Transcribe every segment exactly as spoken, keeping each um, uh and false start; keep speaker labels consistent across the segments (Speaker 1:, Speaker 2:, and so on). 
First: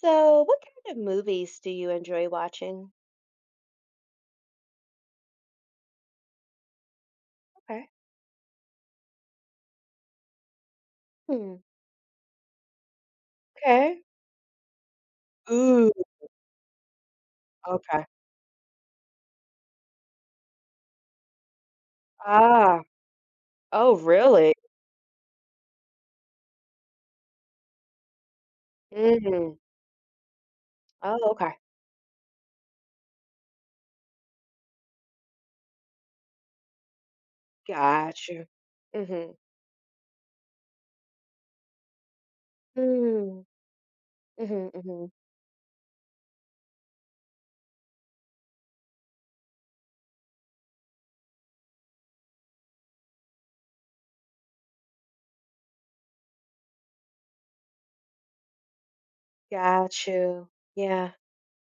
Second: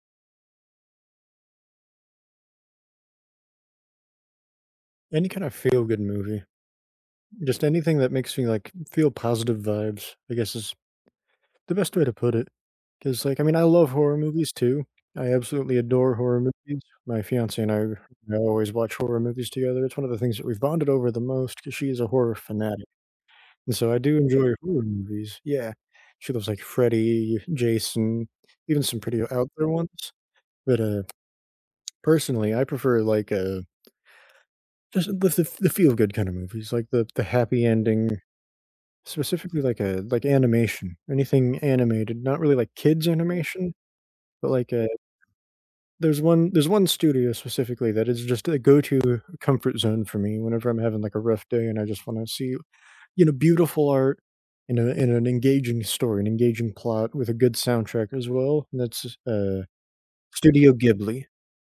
Speaker 1: So, what kind of movies do you enjoy watching?
Speaker 2: Any kind of feel-good movie. Just
Speaker 1: Okay.
Speaker 2: anything that makes me, like, feel positive vibes, I guess is
Speaker 1: Hmm.
Speaker 2: the best way to put it. Because like, I mean, I love
Speaker 1: Okay.
Speaker 2: horror movies too. I absolutely
Speaker 1: Ooh.
Speaker 2: adore horror movies. My fiance and I,
Speaker 1: Okay.
Speaker 2: I always watch horror movies together. It's one of the things that we've bonded over the most because she is a horror
Speaker 1: Ah.
Speaker 2: fanatic, and so
Speaker 1: Oh,
Speaker 2: I do
Speaker 1: really?
Speaker 2: enjoy horror movies. Yeah. She loves, like, Freddy, Jason, even some pretty out
Speaker 1: Mm.
Speaker 2: there ones. But, uh,
Speaker 1: Oh, okay.
Speaker 2: personally, I prefer, like, uh, just the the the feel-good kind of movies, like the the happy ending.
Speaker 1: Got you. Mm-hmm.
Speaker 2: Specifically, like, a like animation, anything animated, not really like kids
Speaker 1: Mm.
Speaker 2: animation, but
Speaker 1: Mm-hmm,
Speaker 2: like, a
Speaker 1: mm-hmm.
Speaker 2: there's one there's one studio specifically that is just a go-to comfort zone for me whenever I'm having like a rough day and I just wanna see, you know, beautiful art and a and an engaging story, an engaging plot with a good soundtrack as well, and that's, uh,
Speaker 1: Got you.
Speaker 2: Studio
Speaker 1: Yeah.
Speaker 2: Ghibli.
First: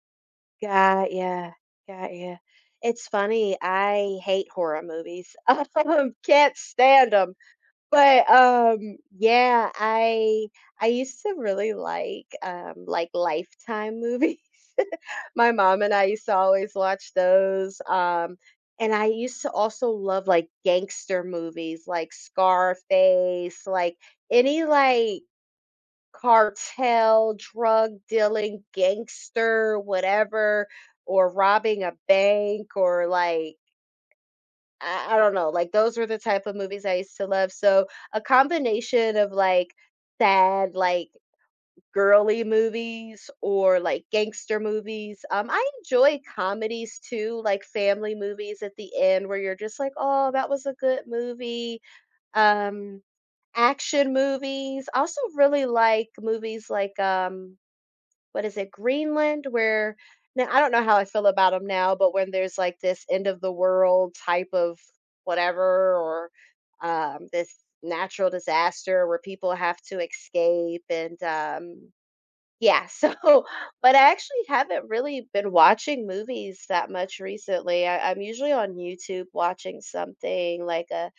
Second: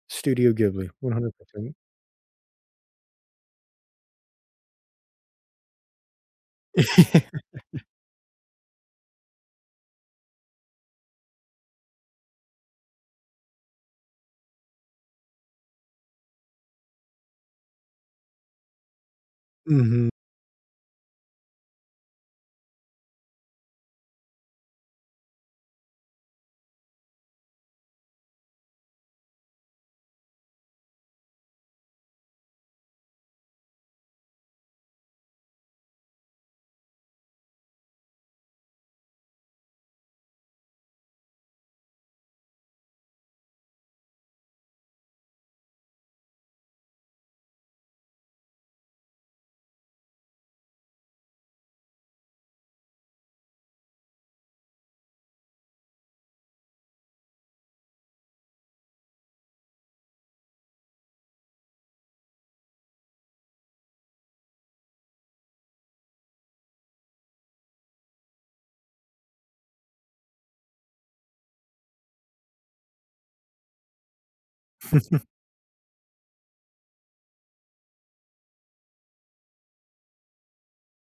Speaker 2: Studio Ghibli,
Speaker 1: Got yeah.
Speaker 2: one hundred percent.
Speaker 1: Got yeah. It's funny. I hate horror movies. Um, can't stand them. But um, yeah, I I used to really like um like Lifetime movies. My mom and I used to always watch those, um, and I used to also
Speaker 2: Mhm.
Speaker 1: love, like, gangster movies, like Scarface, like, any, like, cartel, drug dealing, gangster, whatever, or robbing a bank or, like, I I don't know, like, those were the type of movies I used to love, so, a combination of, like, sad, like girly movies or like gangster movies. Um, I enjoy comedies too, like family movies at the end where you're just like, oh, that was a good movie. Um, Action movies. I also really like movies like um, what is it, Greenland, where now I don't know how I feel about them now, but when there's like this end of the world type of whatever or um, this natural disaster where people have to escape and um, yeah, so but I actually haven't really been watching movies that much recently. I, I'm usually on YouTube watching something like a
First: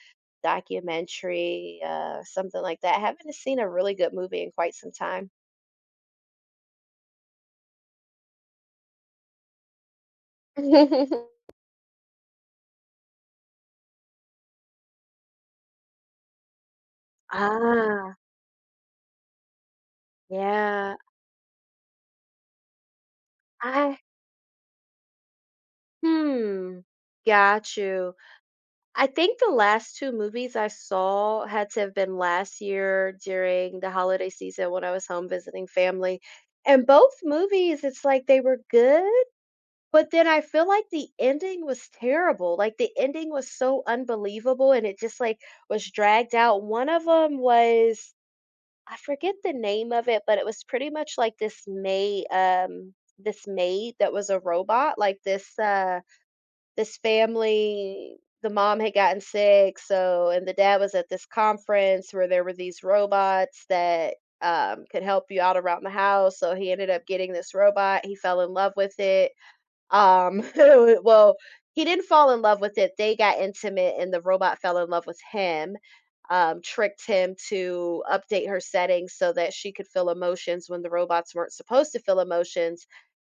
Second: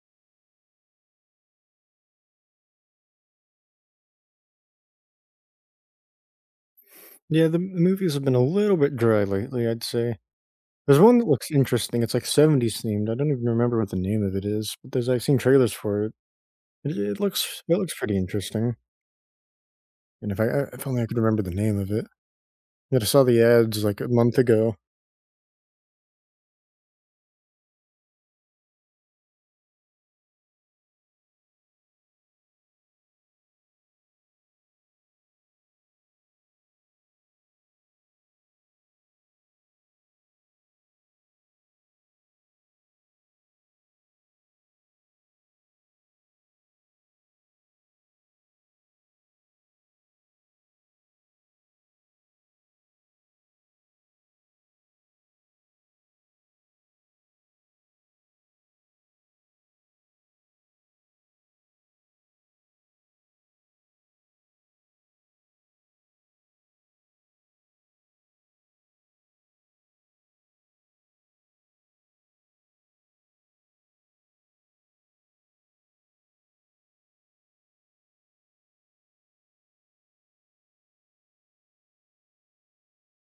Speaker 1: documentary, uh, something like that. I haven't seen a really good movie in quite some time.
Speaker 2: Yeah, the the movies have been a little bit dry lately, I'd say. There's one that looks interesting, it's like seventies themed, I don't even remember what the name of it is, but there's I've seen trailers for it. It it looks it looks
Speaker 1: Ah,
Speaker 2: pretty interesting, and if I I if
Speaker 1: yeah.
Speaker 2: only I could remember the name of it. But I saw the ads,
Speaker 1: I
Speaker 2: like, a month ago.
Speaker 1: hmm. Got you. I think the last two movies I saw had to have been last year during the holiday season when I was home visiting family, and both movies, it's like they were good, but then I feel like the ending was terrible, like, the ending was so unbelievable, and it just, like, was dragged out. One of them was I forget the name of it, but it was pretty much like this maid, um this maid that was a robot, like, this, uh this family, the mom had gotten sick so and the dad was at this conference where there were these robots that um, could help you out around the house so he ended up getting this robot he fell in love with it um, well, he didn't fall in love with it. They got intimate and the robot fell in love with him, um, tricked him to update her settings so that she could feel emotions when the robots weren't supposed to feel emotions.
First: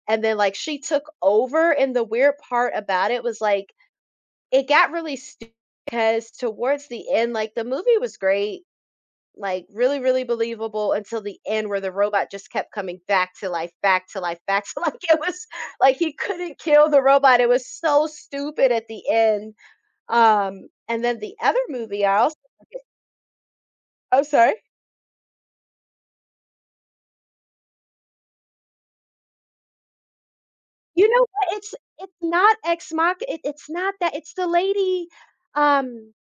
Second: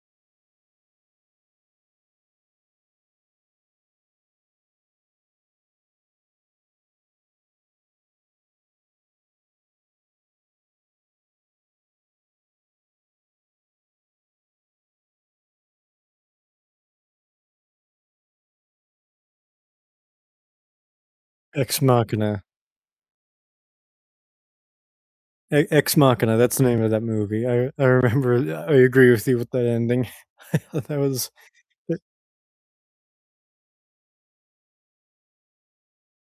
Speaker 1: And then like she took over and the weird part about it was like it got really stupid because towards the end, like the movie was great, like really, really believable until the end where the robot just kept coming back to life, back to life, back to life. It was like he couldn't kill the robot. It was so stupid at the end. Um, and then the other
Speaker 2: Ex
Speaker 1: movie I also
Speaker 2: Machina.
Speaker 1: Oh, sorry.
Speaker 2: E Ex Machina, that's the name of that movie. I I remember I agree with you with that ending. I thought that
Speaker 1: You know
Speaker 2: was
Speaker 1: what? It's
Speaker 2: eh.
Speaker 1: it's not Ex Mach, it, it's not that, it's the lady um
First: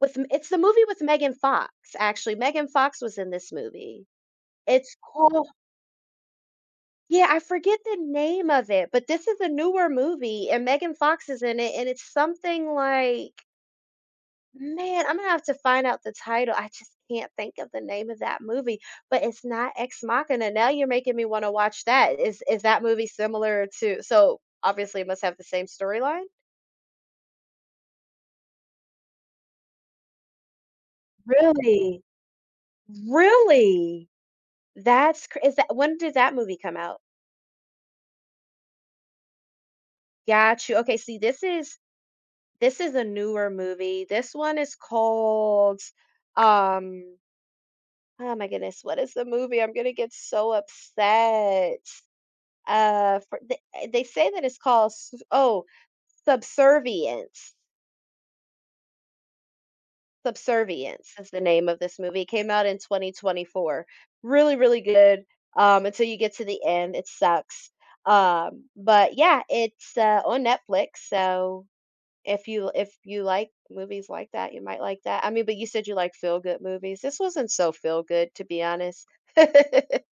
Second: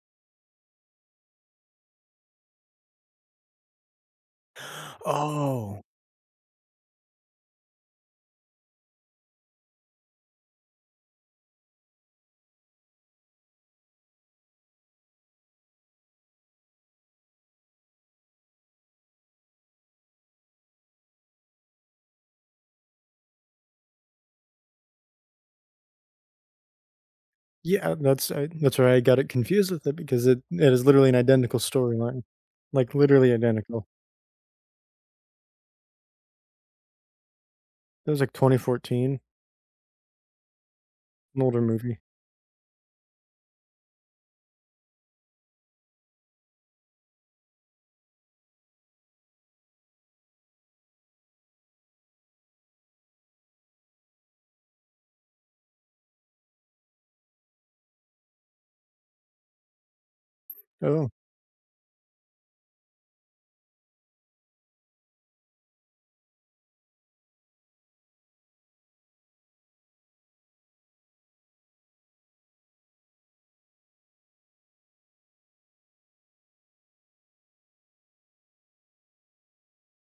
Speaker 1: with M-, it's the movie with Megan Fox, actually. Megan Fox was in this movie. It's called
Speaker 2: Oh.
Speaker 1: Yeah, I forget the name of it, but this is a newer movie and Megan Fox is in it, and it's something like, man, I'm gonna have to find out the title. I just can't think of the name of that movie, but it's not Ex Machina. Now you're making me want to watch that. Is is that movie similar to, so obviously it must have the same storyline?
Speaker 2: Yeah, that's I that's where I got it confused with it because it it is literally an identical
Speaker 1: Really?
Speaker 2: storyline, like, literally identical.
Speaker 1: Really? That's cr-, is that when did that movie come out?
Speaker 2: It was, like, twenty fourteen,
Speaker 1: Got you. Okay, see,
Speaker 2: an
Speaker 1: this
Speaker 2: older
Speaker 1: is
Speaker 2: movie.
Speaker 1: this is a newer movie. This one is called um oh my goodness, what is the movie? I'm gonna get so upset. Uh for, they, they say that it's called s-, oh, Subservience.
Speaker 2: Oh.
Speaker 1: Subservience is the name of this movie. It came out in twenty twenty-four. Really, really good. Um, until you get to the end, it sucks. Um, but yeah, it's uh, on Netflix, so if you if you like movies like that, you might like that. I mean, but you said you like feel good movies. This wasn't so feel good, to be honest.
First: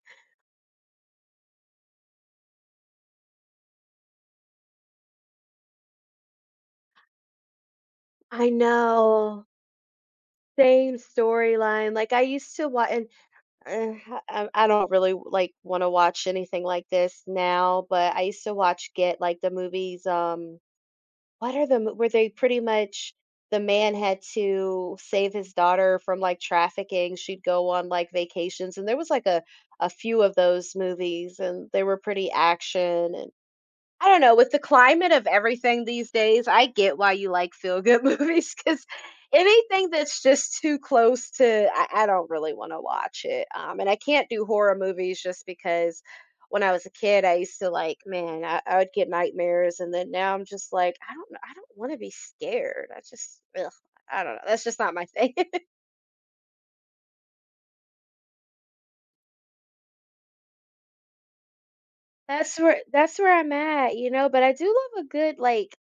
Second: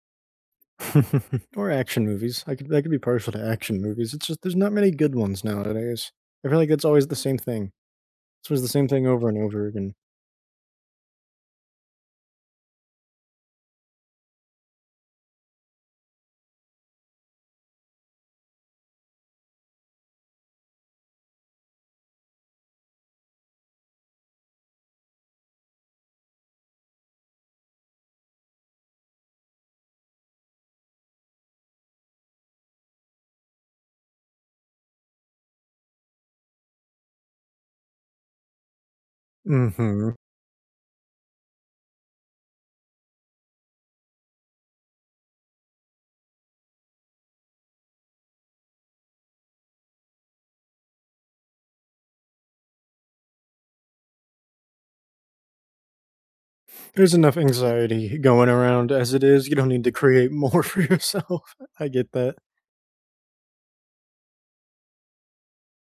Speaker 2: Or action movies. I could I could be partial to action movies, it's just there's not many good ones nowadays. I feel like it's always the same thing.
Speaker 1: I
Speaker 2: It's always the same thing over and
Speaker 1: know.
Speaker 2: over again.
Speaker 1: Same storyline. Like I used to watch, and uh, I, I don't really like want to watch anything like this now. But I used to watch Get, like the movies. Um, What are the m were they pretty much the man had to save his daughter from, like, trafficking, she'd go on, like, vacations, and there was, like, a a few of those movies, and they were pretty action and I don't know, with the climate of everything these days, I get why you like feel-good movies movies because anything
Speaker 2: Mhm.
Speaker 1: that's just too close to I I don't really wanna watch it, um, and I can't do horror movies just because when I was a kid, I used to like man, I I would get nightmares, and then now I'm just like, "I don't I don't wanna be scared." I just ugh, I don't know, that's just not my thing.
Speaker 2: There's enough anxiety going around as it is, you don't need to create more for yourself. I get that.
Speaker 1: That's where that's where I'm at, you know, but I do love a good, like,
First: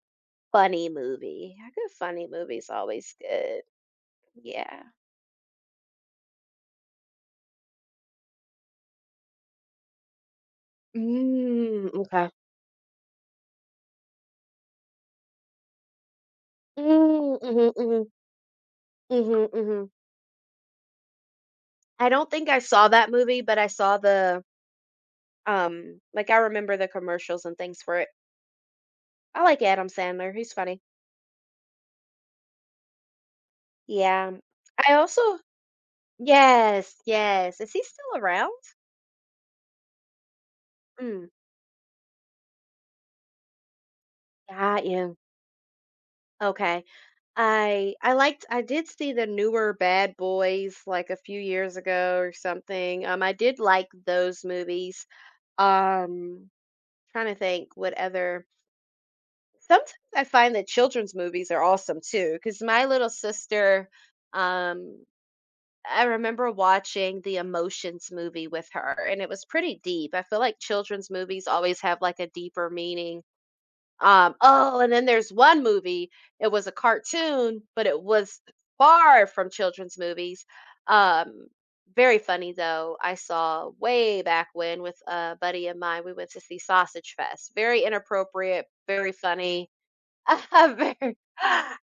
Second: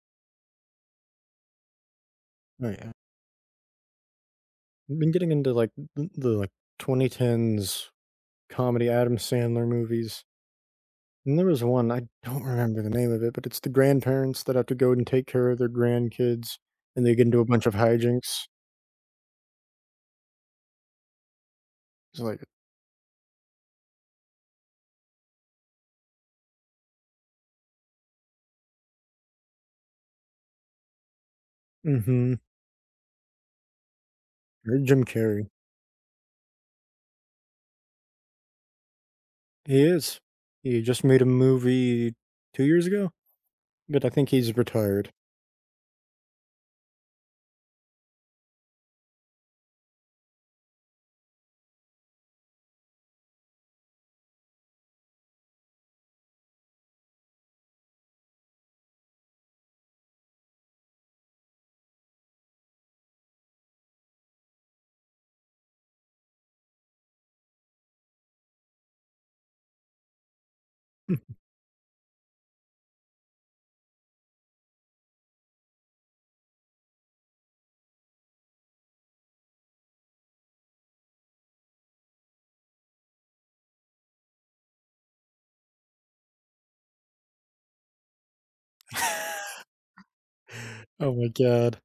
Speaker 1: funny movie. A good funny movie's
Speaker 2: Oh, yeah.
Speaker 1: always good. Yeah.
Speaker 2: I've been getting into, like, th the, like, twenty tens comedy Adam Sandler movies, and there was
Speaker 1: Mm,
Speaker 2: one, I
Speaker 1: okay.
Speaker 2: don't remember the name of it, but it's the grandparents that have to go and take care of their grandkids, and they get
Speaker 1: Mm,
Speaker 2: into a bunch
Speaker 1: mhm,
Speaker 2: of
Speaker 1: mhm,
Speaker 2: hijinks.
Speaker 1: mhm, mhm. I
Speaker 2: It's
Speaker 1: don't
Speaker 2: like.
Speaker 1: think I saw that movie, but I saw the um like I remember the commercials and things for it. I like Adam Sandler. He's funny.
Speaker 2: Mm hmm.
Speaker 1: Yeah. um, I
Speaker 2: Jim
Speaker 1: also
Speaker 2: Carrey.
Speaker 1: Yes, yes. Is he still around?
Speaker 2: He is. He just made a
Speaker 1: Mm,
Speaker 2: movie two years ago, but I think he's
Speaker 1: got
Speaker 2: retired.
Speaker 1: you. Okay. I I liked I did see the newer Bad Boys like a few years ago or something. Um I did like those movies. Um trying to think what other sometimes I find that children's movies are awesome too, because my little sister, um, I remember watching the Emotions movie with her, and it was pretty deep. I feel like children's movies always have like a deeper meaning. Um, oh, and then there's one movie, it was a cartoon, but it was far from children's movies. Um, Very funny though. I saw way back when with a buddy of mine, we went to see Sausage Fest. Very inappropriate, very funny.
Speaker 2: Oh
Speaker 1: Very
Speaker 2: my god.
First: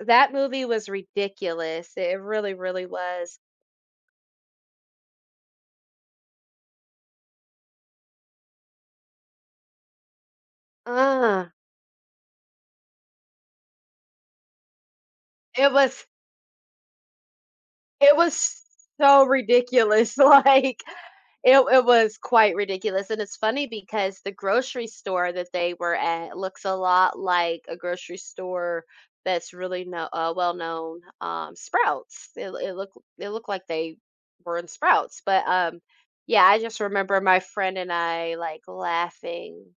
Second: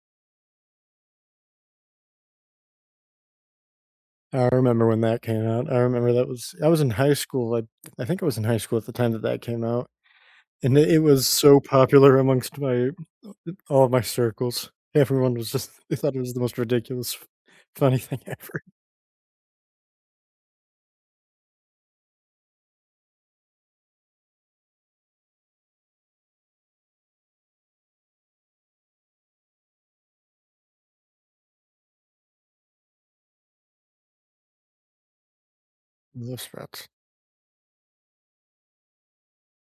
Speaker 1: that movie was ridiculous. It really, really was.
Speaker 2: I remember when that came out. I remember that was I was in high school, I I think I was in high school at the time that that came out, and it it was
Speaker 1: Ugh,
Speaker 2: so popular amongst my. All of my circles, everyone was just
Speaker 1: it
Speaker 2: they
Speaker 1: was
Speaker 2: thought it was the most ridiculous, funny
Speaker 1: it
Speaker 2: thing ever.
Speaker 1: was so ridiculous, like, it it was quite ridiculous, and it's funny because the grocery store that they were at looks a lot like a grocery store that's really kno uh, well known, um, Sprouts. It it looked it looked like they were in Sprouts, but, um, yeah,
Speaker 2: Those
Speaker 1: I just
Speaker 2: rats.
Speaker 1: remember my friend and I, like, laughing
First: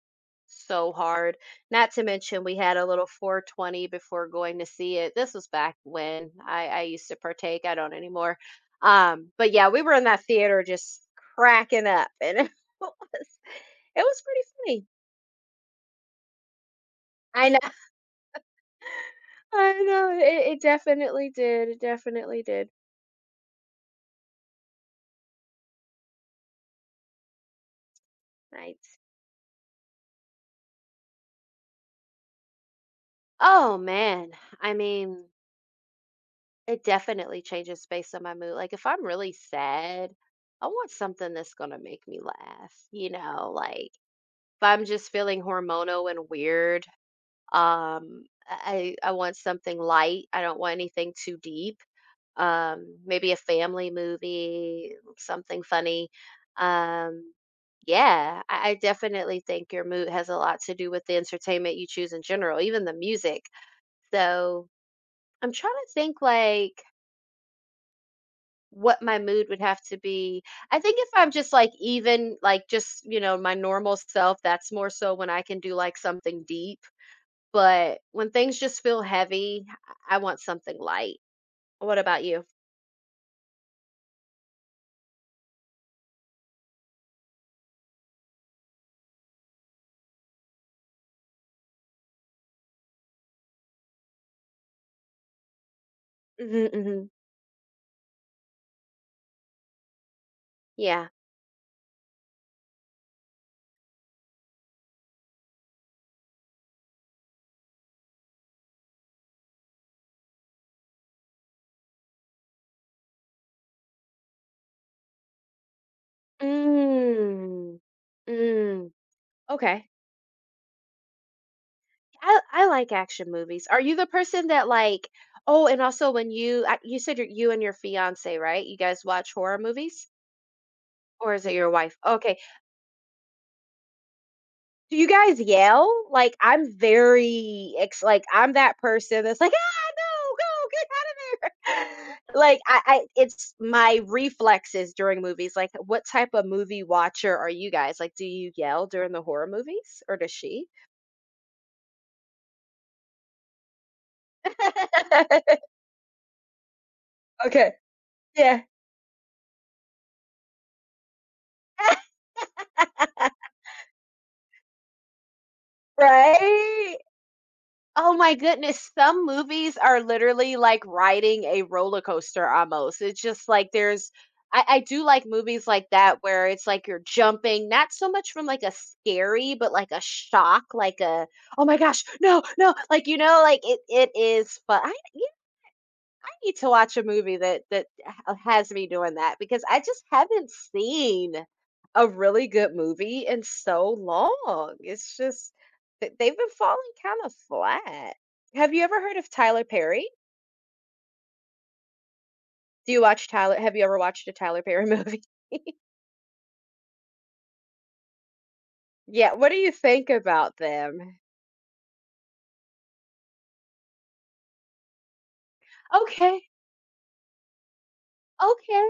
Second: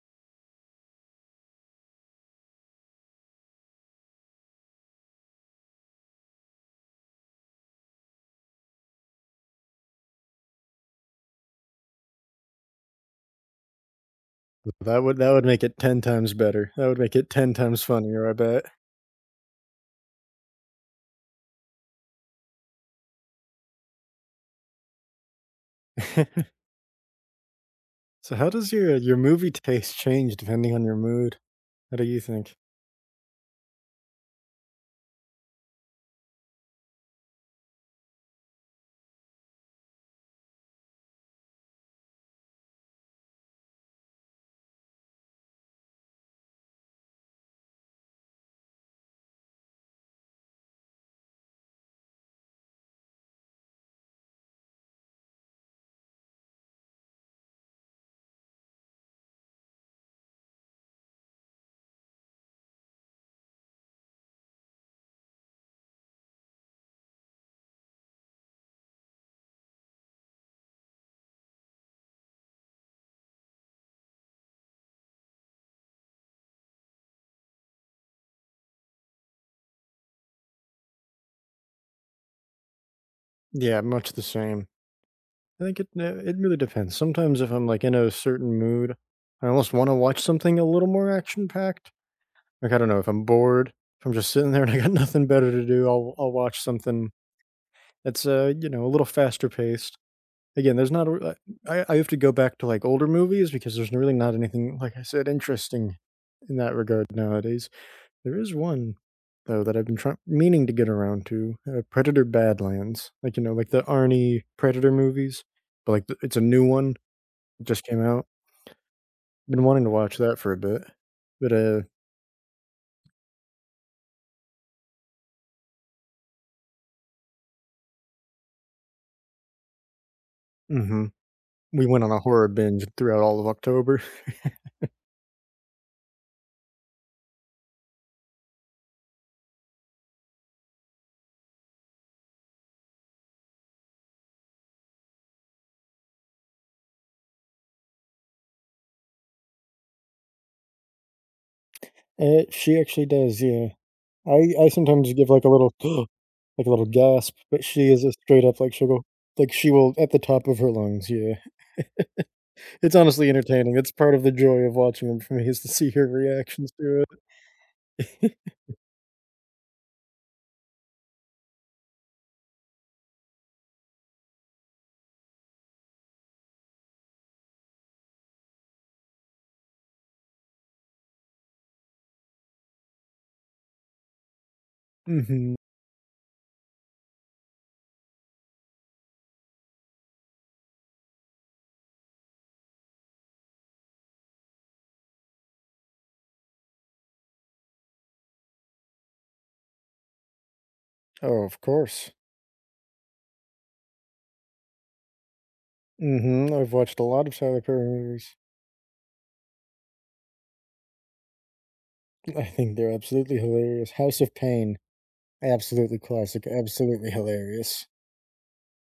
Speaker 1: so hard, not to mention we had a little four twenty before going to see it. This was back when I I used to partake, I don't anymore. Um, but yeah, we were in that theater just cracking up and it was it was pretty funny.
Speaker 2: That would that would make it ten times better. That would make it
Speaker 1: I
Speaker 2: ten
Speaker 1: know,
Speaker 2: times funnier, I
Speaker 1: I know. It, it definitely did. It definitely did.
Speaker 2: bet. So how does your
Speaker 1: Nice.
Speaker 2: your movie taste change depending on your mood? What do you think?
Speaker 1: Oh man. I mean, it definitely changes based on my mood. Like if I'm really sad, I want something that's gonna make me laugh, you know, like if I'm just feeling hormonal and weird, Um, I I want something light. I don't want anything too deep. Um, maybe a family movie, something funny. Um, yeah, I, I definitely think your mood has a lot to do with the entertainment you choose in general, even the music. So I'm trying to think like what my mood would have to be. I think if I'm just like even like just, you know, my normal self, that's more so when I can do like something deep. But when things just feel heavy, I I want something light. What about you?
Speaker 2: Yeah, much the same. I think it uh, it really depends. Sometimes if I'm, like, in a certain mood, I almost wanna watch something a little more action-packed. Like, I don't know, if I'm bored, if I'm just sitting there and I got nothing better to do, I'll I'll watch
Speaker 1: Hmm hmm.
Speaker 2: something. It's, uh, you know, a little faster paced. Again, there's not
Speaker 1: Yeah.
Speaker 2: a r. I I have to go back to, like, older movies because there's really not anything, like I said, interesting in that regard nowadays. There is one, though, that I've been trying, meaning to get around to, uh, Predator: Badlands. Like, you know, like the Arnie Predator movies, but, like, the it's a new one, it
Speaker 1: Mm.
Speaker 2: just came out.
Speaker 1: Mm.
Speaker 2: Been wanting
Speaker 1: Okay.
Speaker 2: to watch that for a bit, but, uh
Speaker 1: I, I like action movies. Are you the person that like? Oh, and also when you I- you said your you and your fiance, right? You guys watch horror movies,
Speaker 2: mhm,
Speaker 1: or is it your
Speaker 2: we
Speaker 1: wife?
Speaker 2: went on a
Speaker 1: Okay.
Speaker 2: horror binge throughout all of October.
Speaker 1: Do you guys yell? Like, I'm very ex like, I'm that person that's like, "Ah, no, go, get out of there." Like, I I it's my reflexes during movies. Like, what type of movie watcher are you guys? Like, do you yell during the horror movies, or does she?
Speaker 2: Uh, she actually does, yeah. I I sometimes give, like, a little like, a little gasp, but
Speaker 1: Okay,
Speaker 2: she is a straight up,
Speaker 1: yeah,
Speaker 2: like, she'll go like, she will at the top of her lungs, yeah. It's honestly entertaining, it's part of the joy of watching them for me is to see her reactions
Speaker 1: right?
Speaker 2: to
Speaker 1: Oh my
Speaker 2: it.
Speaker 1: goodness. Some movies are literally like riding a roller coaster almost. It's just like there's I, I do like movies like that where it's like you're jumping, not so much from like a scary, but like a shock, like a oh my gosh, no, no, like you know, like it it is fun. I, yeah,
Speaker 2: Mhm.
Speaker 1: need to watch a movie that that h- has me doing that because I just haven't seen a really good movie in so long. It's just that they've been falling kind of flat. Have you ever heard of Tyler Perry?
Speaker 2: Oh, of course.
Speaker 1: Do you watch Tyler? Have you ever watched a Tyler Perry movie?
Speaker 2: Mhm, I've watched a lot of Tyler Perry movies.
Speaker 1: Yeah. What do you think about them?
Speaker 2: I think they're absolutely hilarious. House of Pain, absolutely
Speaker 1: Okay.
Speaker 2: classic, absolutely hilarious.
Speaker 1: Okay.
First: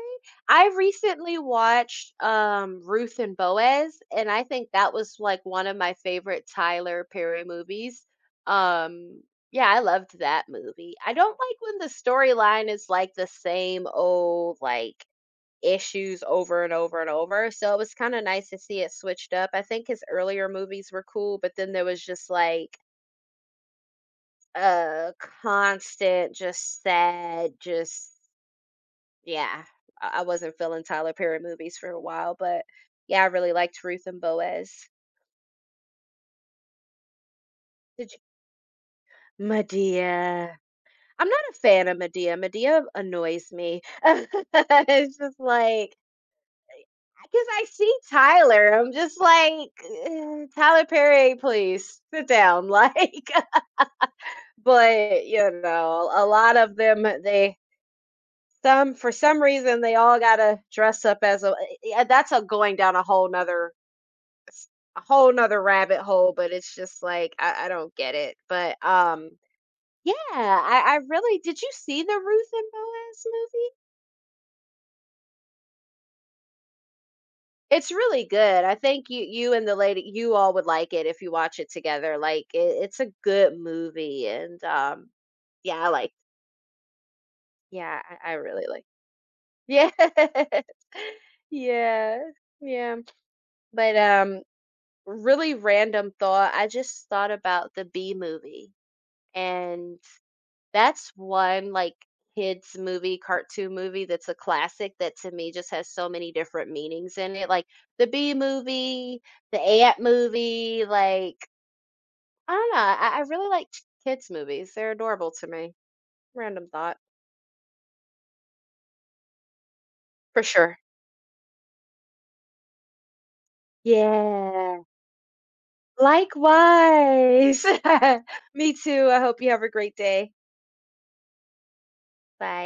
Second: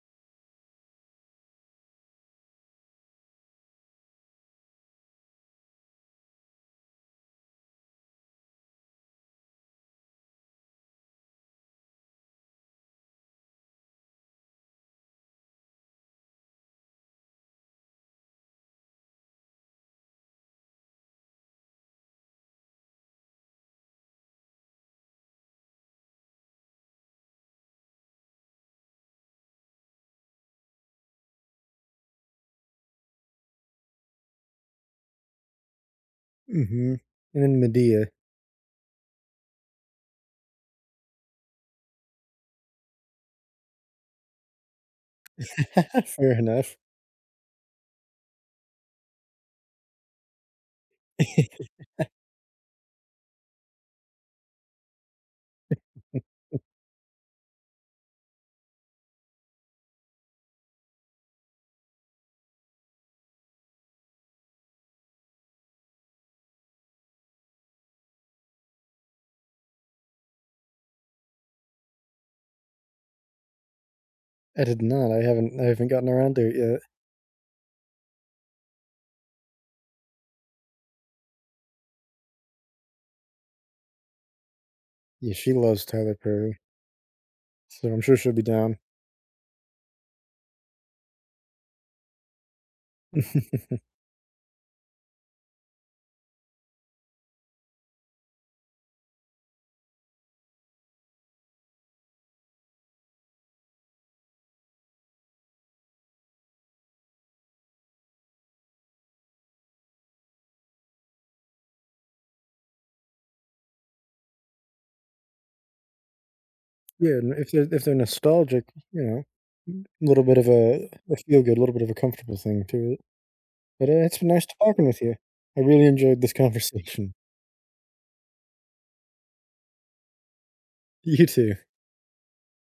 Speaker 1: I recently watched um Ruth and Boaz and I think that was like one of my favorite Tyler Perry movies. Um yeah, I loved that movie. I don't like when the storyline is like the same old like issues over and over and over. So it was kind of nice to see it switched up. I think his earlier movies were cool, but then there was just like a constant just sad just yeah, I I wasn't feeling Tyler Perry movies for a while, but yeah, I really liked Ruth and Boaz.
Speaker 2: Mhm, and then Medea.
Speaker 1: Did you? Medea. I'm not a fan of Medea. Medea annoys me. It's just like
Speaker 2: Fair enough.
Speaker 1: because I see Tyler, I'm just like, "Eh, Tyler Perry, please sit down. Like, but you know, a lot of them, they some for some reason they all gotta dress up as a. Eh, eh, that's a going down a whole nother s- a whole nother rabbit hole, but it's just like I, I don't get it. But um yeah, I, I really did you see the Ruth and Boaz movie?
Speaker 2: I did not. I haven't I haven't gotten around to it yet.
Speaker 1: It's really good. I think you you and the lady you all would like it if you watch it together. Like it, it's a good movie and um
Speaker 2: Yeah, she
Speaker 1: yeah,
Speaker 2: loves
Speaker 1: I like
Speaker 2: Tyler Perry, so
Speaker 1: yeah,
Speaker 2: I'm sure
Speaker 1: I,
Speaker 2: she'll
Speaker 1: I
Speaker 2: be
Speaker 1: really
Speaker 2: down.
Speaker 1: like yeah. Yeah. Yeah. But um really random thought. I just thought about the B movie and that's one, like, kids movie, cartoon movie that's a classic that to me just has so many different meanings in it, like, the Bee Movie, the Ant Movie, like, I don't know, I I really like ch kids movies, they're adorable to me. Random thought.
Speaker 2: Yeah, and if they're if they're nostalgic, you know, a little bit
Speaker 1: For
Speaker 2: of
Speaker 1: sure.
Speaker 2: a a feel-good, a little bit of a comfortable thing to it. But, uh, it's been nice
Speaker 1: Yeah.
Speaker 2: talking with you. I really enjoyed this conversation.
Speaker 1: Likewise. Me too, I hope you have a great day.
Speaker 2: You too.
Speaker 1: Bye.